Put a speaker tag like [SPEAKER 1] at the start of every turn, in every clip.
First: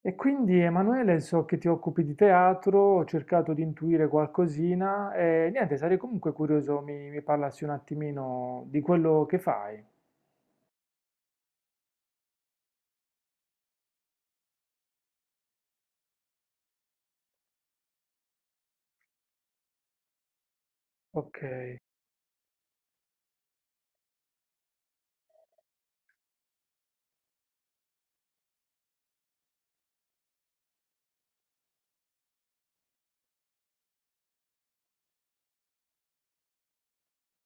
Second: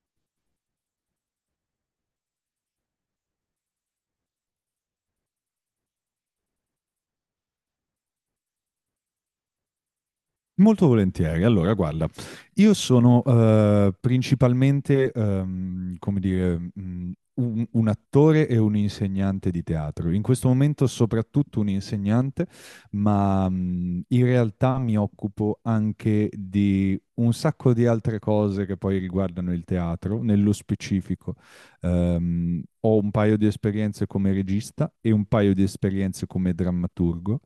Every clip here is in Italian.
[SPEAKER 1] E quindi Emanuele, so che ti occupi di teatro, ho cercato di intuire qualcosina e niente, sarei comunque curioso, mi parlassi un attimino di quello che fai.
[SPEAKER 2] Molto volentieri. Allora, guarda, io sono principalmente, come dire, un attore e un insegnante di teatro. In questo momento
[SPEAKER 1] Ok.
[SPEAKER 2] soprattutto un insegnante, ma in realtà mi occupo anche di un sacco di altre cose che poi riguardano il teatro, nello specifico. Ho un paio di esperienze come regista e un paio di esperienze come drammaturgo,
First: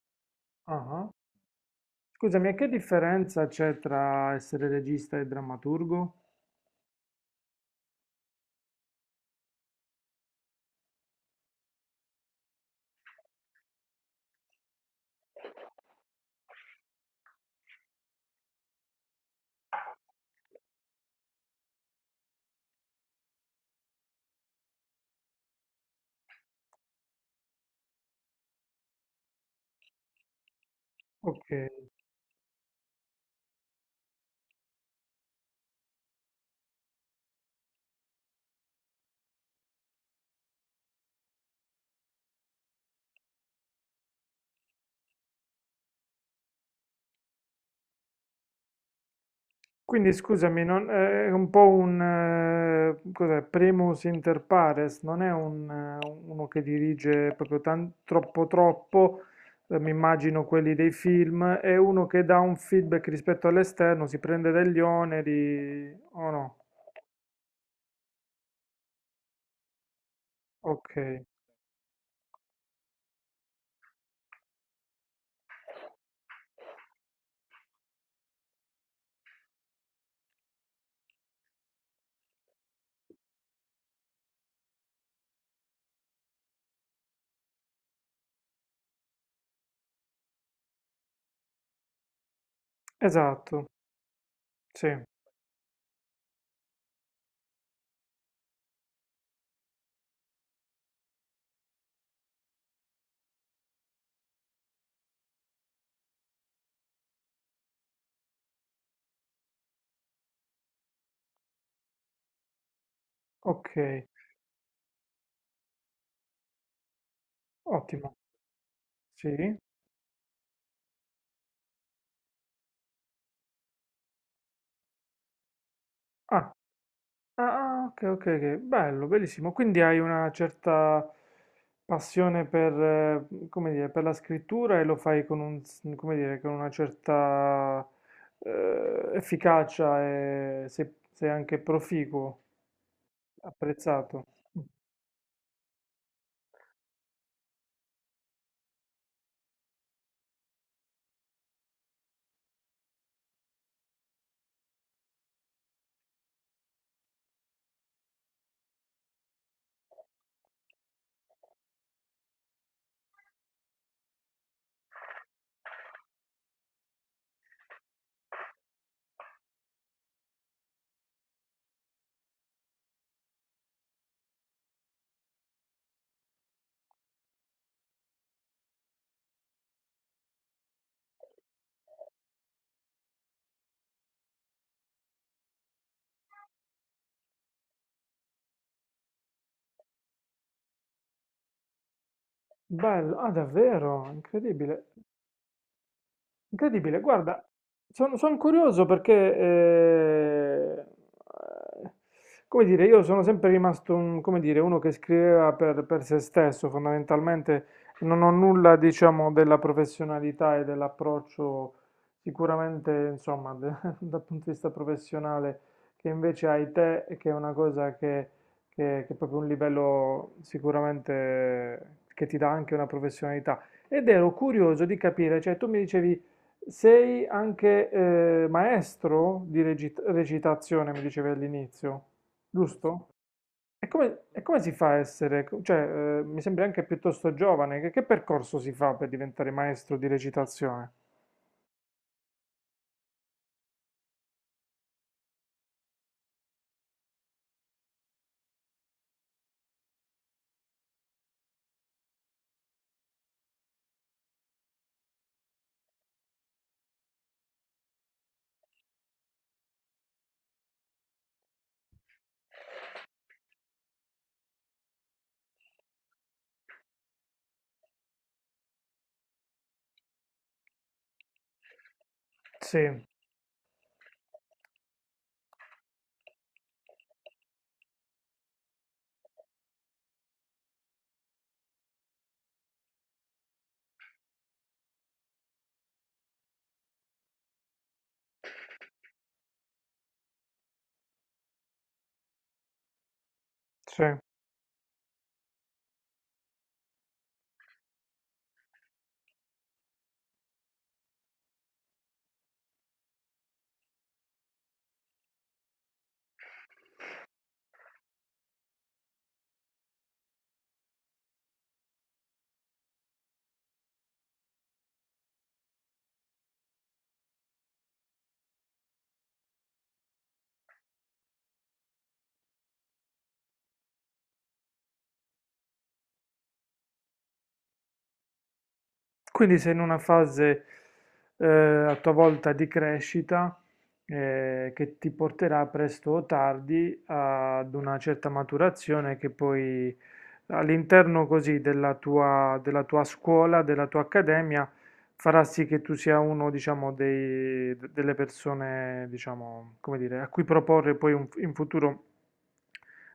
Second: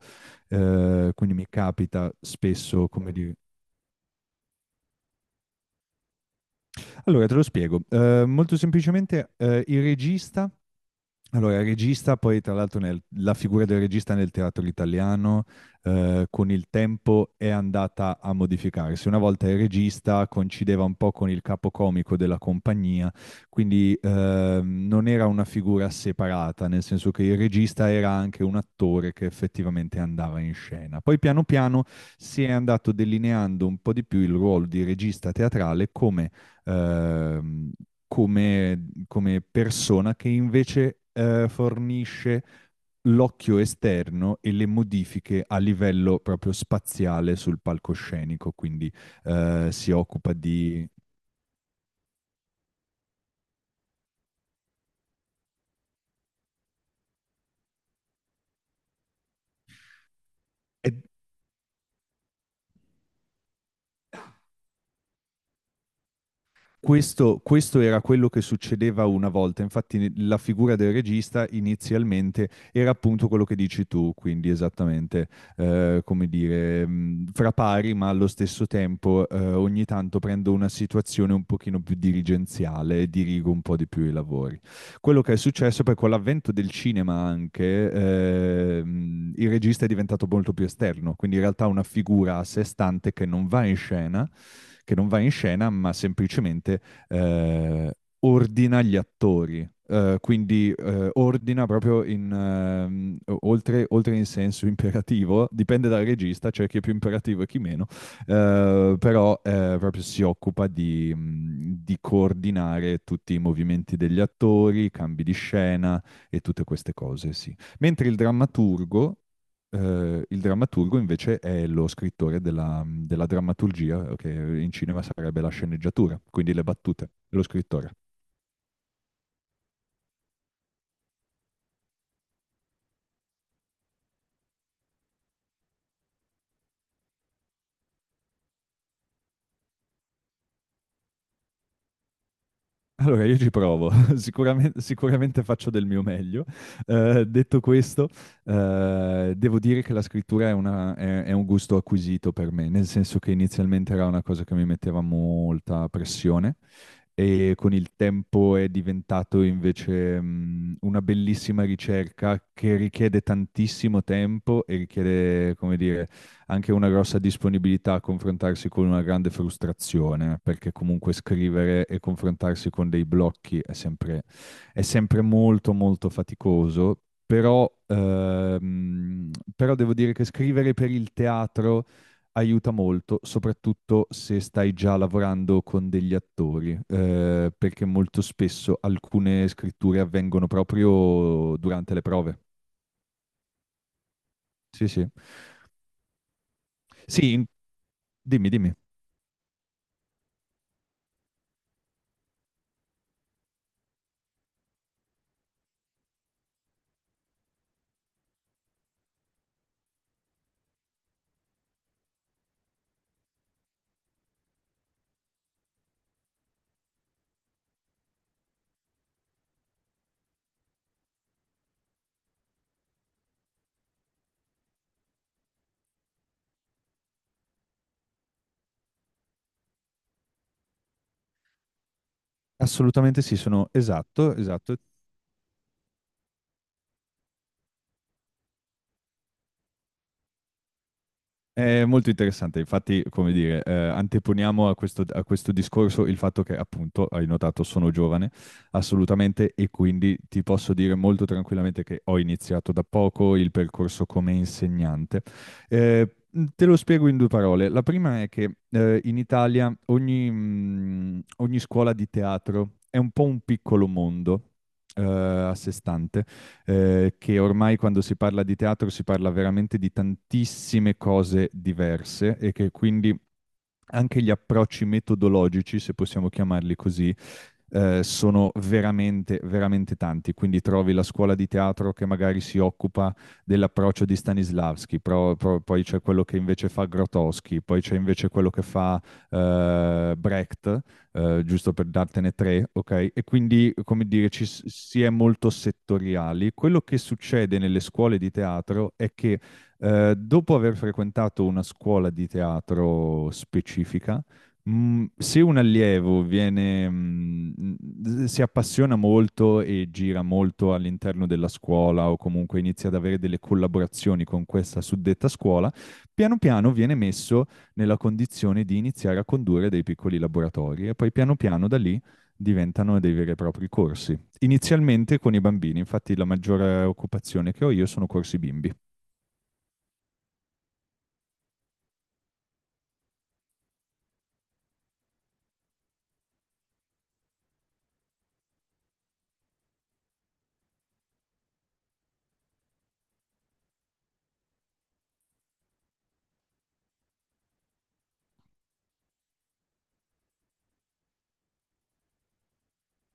[SPEAKER 1] Ah.
[SPEAKER 2] quindi mi capita
[SPEAKER 1] Scusami, e che
[SPEAKER 2] spesso, come dire.
[SPEAKER 1] differenza c'è tra essere regista e drammaturgo?
[SPEAKER 2] Allora, te lo spiego. Molto semplicemente, il regista, allora, il regista, poi tra l'altro la figura del regista nel teatro italiano, con il tempo è andata a modificarsi. Una volta il regista coincideva un po' con il capocomico della compagnia, quindi non era una figura separata, nel senso che il regista era anche un attore che effettivamente andava in scena. Poi piano
[SPEAKER 1] Ok.
[SPEAKER 2] piano si è andato delineando un po' di più il ruolo di regista teatrale come ehm, come, come persona che invece fornisce l'occhio esterno e le modifiche a livello proprio spaziale sul palcoscenico, quindi si
[SPEAKER 1] Quindi
[SPEAKER 2] occupa
[SPEAKER 1] scusami,
[SPEAKER 2] di...
[SPEAKER 1] è un po' cos'è, primus inter pares, non è uno che dirige proprio troppo troppo, mi immagino quelli dei
[SPEAKER 2] è-
[SPEAKER 1] film, è uno che dà un feedback rispetto all'esterno, si prende degli oneri o no?
[SPEAKER 2] Questo, questo era quello che succedeva una volta, infatti la figura del
[SPEAKER 1] Ok,
[SPEAKER 2] regista inizialmente era appunto quello che dici tu, quindi esattamente, come dire, fra pari, ma allo stesso tempo ogni tanto prendo una situazione un pochino più dirigenziale e dirigo un po' di più i lavori. Quello che è successo poi con l'avvento del cinema anche, il regista è diventato molto più esterno, quindi in realtà una figura a sé stante che non va
[SPEAKER 1] esatto,
[SPEAKER 2] in scena,
[SPEAKER 1] sì,
[SPEAKER 2] ma semplicemente eh, ordina gli attori. Quindi ordina proprio in, oltre in senso imperativo, dipende dal regista, c'è cioè chi è più imperativo e chi meno, però proprio si occupa di coordinare tutti i
[SPEAKER 1] ok,
[SPEAKER 2] movimenti degli attori, i cambi di scena e tutte queste cose, sì. Mentre il
[SPEAKER 1] ottimo,
[SPEAKER 2] drammaturgo,
[SPEAKER 1] sì.
[SPEAKER 2] il drammaturgo invece è lo scrittore della, della drammaturgia, che in cinema sarebbe la sceneggiatura,
[SPEAKER 1] Ah,
[SPEAKER 2] quindi le battute, lo
[SPEAKER 1] ah, ah,
[SPEAKER 2] scrittore.
[SPEAKER 1] ok, ok, ok, bello, bellissimo. Quindi hai una certa passione per, come dire, per la scrittura e lo fai con come dire, con una certa efficacia e sei anche proficuo,
[SPEAKER 2] Allora, io ci provo,
[SPEAKER 1] apprezzato.
[SPEAKER 2] sicuramente, sicuramente faccio del mio meglio. Detto questo, devo dire che la scrittura è, è un gusto acquisito per me, nel senso che inizialmente era una cosa che mi metteva molta pressione e con il tempo è diventato invece, una bellissima ricerca che richiede tantissimo tempo e richiede, come dire, anche una grossa disponibilità a confrontarsi con una grande frustrazione, perché comunque scrivere e confrontarsi con dei blocchi è sempre molto molto faticoso, però, però devo dire che scrivere per il teatro aiuta molto, soprattutto se stai già lavorando con degli attori, perché molto spesso alcune scritture avvengono proprio durante le prove.
[SPEAKER 1] Bello, ah, davvero,
[SPEAKER 2] Sì,
[SPEAKER 1] incredibile.
[SPEAKER 2] sì.
[SPEAKER 1] Incredibile,
[SPEAKER 2] Sì,
[SPEAKER 1] guarda, son
[SPEAKER 2] dimmi, dimmi.
[SPEAKER 1] curioso perché, come dire, io sono sempre rimasto come dire, uno che scriveva per se stesso, fondamentalmente non ho nulla, diciamo, della professionalità e dell'approccio sicuramente, insomma, dal punto di vista professionale che invece hai te, e che è una cosa che, che è proprio un livello sicuramente che ti dà anche una professionalità. Ed ero curioso di capire, cioè tu mi dicevi... Sei anche maestro di recitazione, mi dicevi all'inizio, giusto?
[SPEAKER 2] Assolutamente sì, sono esatto,
[SPEAKER 1] E come si
[SPEAKER 2] esatto.
[SPEAKER 1] fa a essere, cioè, mi sembri anche piuttosto giovane, che percorso si fa per diventare maestro di recitazione?
[SPEAKER 2] È molto interessante, infatti, come dire, anteponiamo a questo discorso il fatto che, appunto, hai notato, sono giovane, assolutamente, e quindi ti posso dire molto tranquillamente che ho iniziato da poco il percorso come insegnante. Eh, te lo spiego in due parole. La prima è che in Italia ogni, ogni scuola di teatro è un po' un piccolo mondo a sé stante. Che ormai quando si parla di teatro si parla veramente di tantissime cose diverse e che
[SPEAKER 1] Sì,
[SPEAKER 2] quindi anche gli approcci metodologici, se possiamo chiamarli così, sono veramente, veramente tanti. Quindi trovi la scuola di teatro che magari si occupa dell'approccio di Stanislavski, poi c'è quello che invece fa Grotowski, poi c'è invece quello che fa Brecht, giusto per dartene tre, ok? E quindi,
[SPEAKER 1] sì.
[SPEAKER 2] come dire, si è molto settoriali. Quello che succede nelle scuole di teatro è che dopo aver frequentato una scuola di teatro specifica, se un allievo viene, si appassiona molto e gira molto all'interno della scuola o comunque inizia ad avere delle collaborazioni con questa suddetta scuola, piano piano viene messo nella condizione di iniziare a condurre dei piccoli laboratori e poi piano piano da lì diventano dei veri e propri corsi. Inizialmente con i bambini, infatti la maggiore occupazione che ho io sono corsi bimbi.
[SPEAKER 1] Quindi sei in una fase a tua volta di crescita che ti porterà presto o tardi ad una certa maturazione che poi all'interno così della tua scuola, della tua accademia, farà sì che tu sia uno, diciamo, delle persone, diciamo, come dire, a cui proporre poi in futuro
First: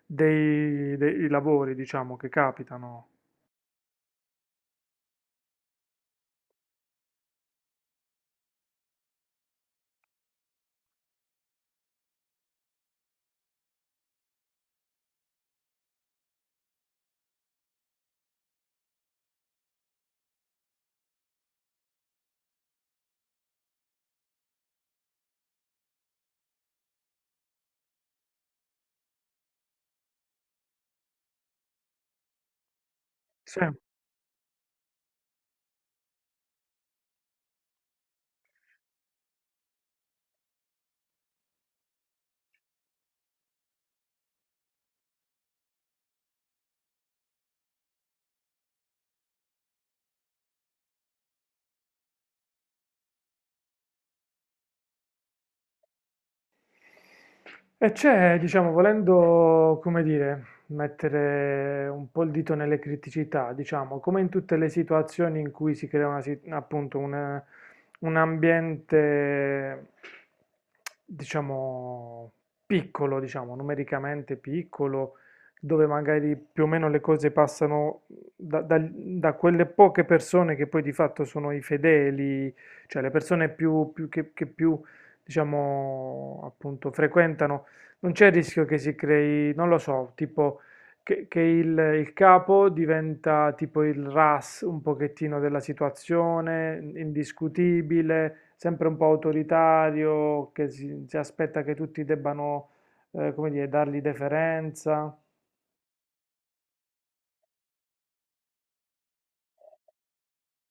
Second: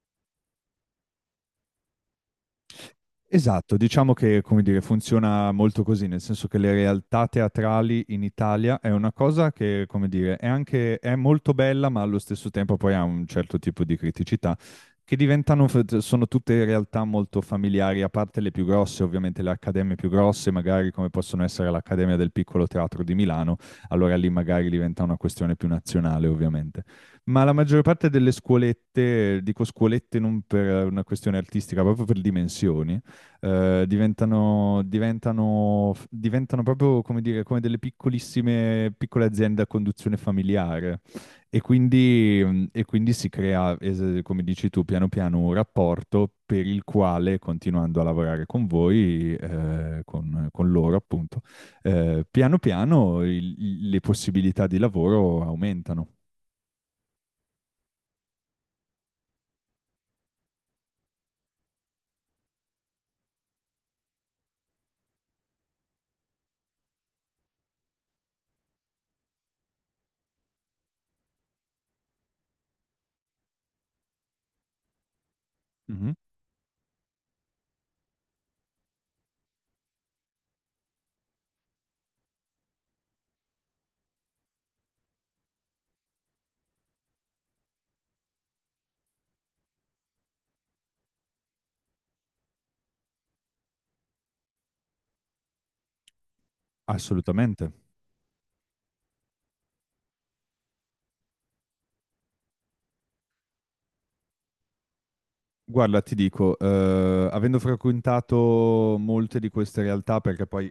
[SPEAKER 1] dei lavori, diciamo, che capitano.
[SPEAKER 2] Esatto, diciamo che, come dire, funziona molto così, nel senso che le realtà teatrali in Italia è una cosa che, come dire, è anche, è molto bella, ma allo stesso tempo poi ha un certo tipo di criticità, che diventano, sono tutte realtà molto familiari, a parte le più grosse, ovviamente le accademie più grosse, magari come possono essere l'Accademia del Piccolo Teatro di Milano, allora lì magari diventa una questione più nazionale, ovviamente. Ma la maggior parte delle scuolette, dico scuolette non per una questione artistica, proprio per dimensioni,
[SPEAKER 1] Sì.
[SPEAKER 2] diventano proprio come dire, come delle piccolissime, piccole aziende a conduzione familiare. E quindi, e quindi si crea, come dici tu, piano piano un rapporto per il quale, continuando a lavorare con voi, con loro appunto, piano piano le possibilità di lavoro aumentano.
[SPEAKER 1] E c'è, diciamo, volendo, come dire, mettere un po' il dito nelle criticità, diciamo, come in tutte le situazioni in cui si crea appunto un ambiente, diciamo, piccolo, diciamo, numericamente piccolo, dove
[SPEAKER 2] Mhm.
[SPEAKER 1] magari più o meno le cose passano da, da quelle poche persone che poi di fatto sono i fedeli, cioè le persone più, più che più diciamo, appunto, frequentano, non c'è il rischio che si crei, non lo so, tipo che il capo diventa tipo il RAS un pochettino della situazione,
[SPEAKER 2] Assolutamente.
[SPEAKER 1] indiscutibile, sempre un po' autoritario, che si aspetta che tutti debbano, come dire, dargli deferenza.
[SPEAKER 2] Guarda, ti dico, avendo frequentato molte di queste realtà, perché poi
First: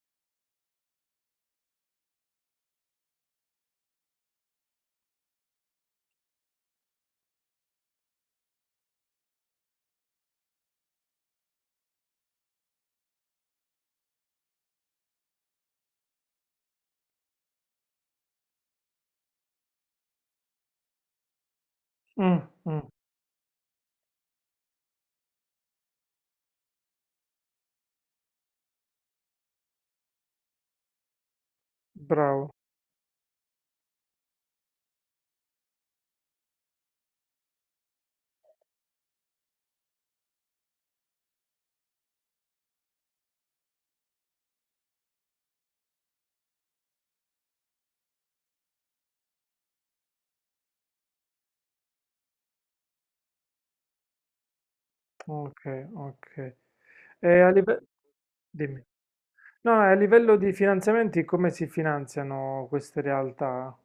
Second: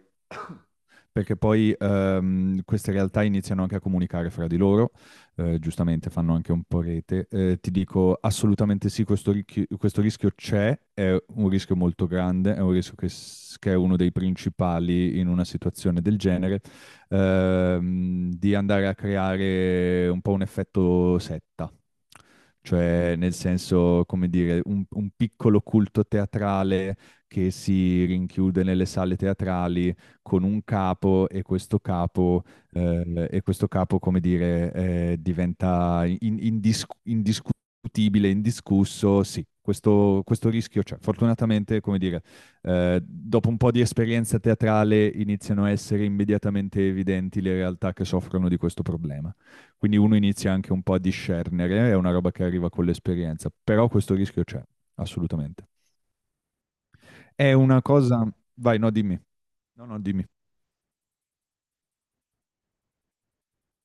[SPEAKER 2] queste realtà iniziano anche a comunicare fra di loro, giustamente fanno anche un po' rete. Ti dico assolutamente sì, questo, questo rischio c'è, è un rischio molto grande, è un rischio che, che è uno dei principali in una situazione del genere, di andare a creare un po' un effetto setta.
[SPEAKER 1] Mm, mm,
[SPEAKER 2] Cioè, nel senso, come dire, un piccolo culto teatrale che si rinchiude nelle sale teatrali con un capo e questo capo,
[SPEAKER 1] bravo,
[SPEAKER 2] come dire, diventa indiscutibile, indiscusso, sì. Questo rischio c'è. Fortunatamente, come dire, dopo un po' di esperienza teatrale iniziano a essere immediatamente evidenti le realtà che soffrono di questo problema. Quindi uno inizia anche un po' a discernere, è una roba che arriva con l'esperienza, però questo rischio c'è, assolutamente.
[SPEAKER 1] ok, ok. E a
[SPEAKER 2] È una
[SPEAKER 1] livello...
[SPEAKER 2] cosa... Vai,
[SPEAKER 1] Dimmi.
[SPEAKER 2] no, dimmi.
[SPEAKER 1] No,
[SPEAKER 2] No,
[SPEAKER 1] a
[SPEAKER 2] no, dimmi.
[SPEAKER 1] livello di finanziamenti, come si finanziano queste realtà?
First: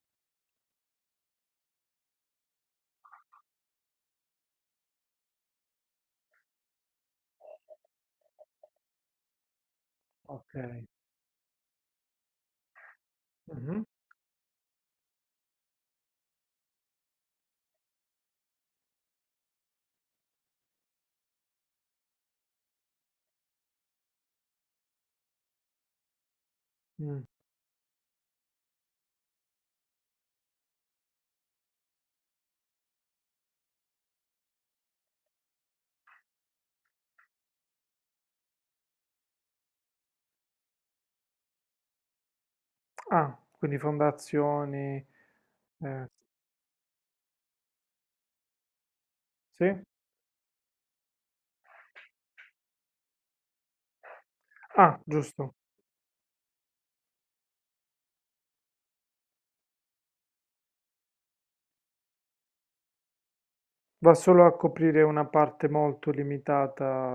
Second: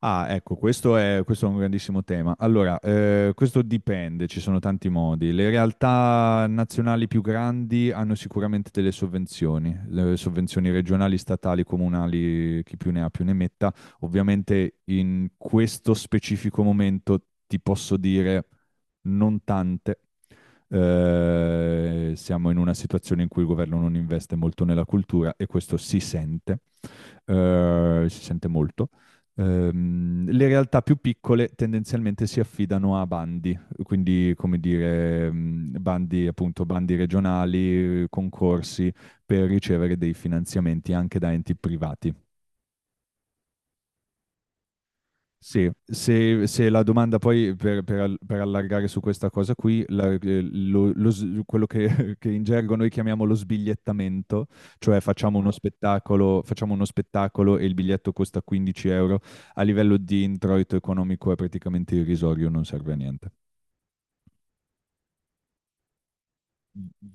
[SPEAKER 2] Ah, ecco, questo è un grandissimo tema. Allora, questo dipende, ci sono tanti modi. Le realtà nazionali più grandi hanno sicuramente delle sovvenzioni, le sovvenzioni
[SPEAKER 1] Ok.
[SPEAKER 2] regionali, statali, comunali, chi più ne ha più ne metta.
[SPEAKER 1] Mhm.
[SPEAKER 2] Ovviamente in questo specifico momento ti posso dire non tante. Siamo in una situazione in cui il governo non investe molto nella cultura e questo si sente,
[SPEAKER 1] Mm.
[SPEAKER 2] si sente molto. Le realtà più piccole tendenzialmente si affidano a bandi, quindi come dire, bandi appunto, bandi regionali, concorsi per ricevere dei finanziamenti anche da enti privati.
[SPEAKER 1] Ah, quindi fondazioni.
[SPEAKER 2] Sì,
[SPEAKER 1] Eh,
[SPEAKER 2] se, se la domanda poi per, per allargare su questa cosa
[SPEAKER 1] sì?
[SPEAKER 2] qui, quello che, che in gergo noi chiamiamo lo sbigliettamento, cioè
[SPEAKER 1] Ah, giusto.
[SPEAKER 2] facciamo uno spettacolo e il biglietto costa 15 euro, a livello di introito economico è praticamente irrisorio, non serve a niente.
[SPEAKER 1] Va solo a coprire una parte molto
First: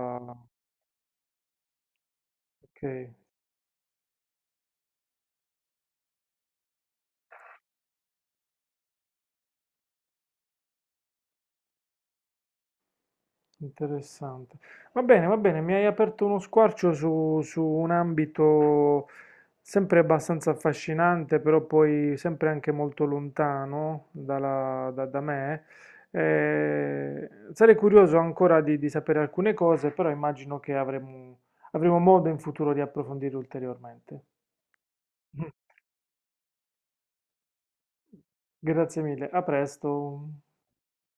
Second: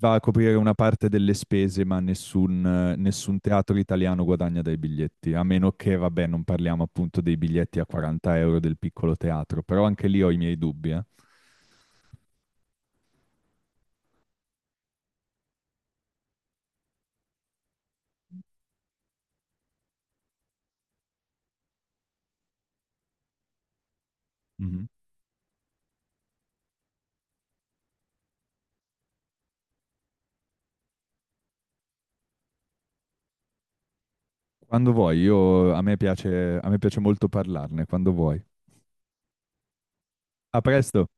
[SPEAKER 2] Va a coprire una parte delle spese, ma nessun,
[SPEAKER 1] Ok.
[SPEAKER 2] nessun teatro italiano guadagna dai biglietti, a meno che, vabbè, non parliamo appunto dei biglietti a 40 euro del piccolo teatro, però anche lì ho i miei dubbi, eh.
[SPEAKER 1] Interessante. Va bene, mi hai aperto uno squarcio su, su un ambito sempre abbastanza affascinante, però poi sempre anche molto lontano
[SPEAKER 2] Mhm.
[SPEAKER 1] da, da me. Eh, sarei curioso ancora di sapere alcune cose, però immagino che avremo, avremo modo in futuro di approfondire ulteriormente.
[SPEAKER 2] Quando vuoi, io, a me piace molto parlarne, quando vuoi.
[SPEAKER 1] Grazie mille, a presto.
[SPEAKER 2] A presto!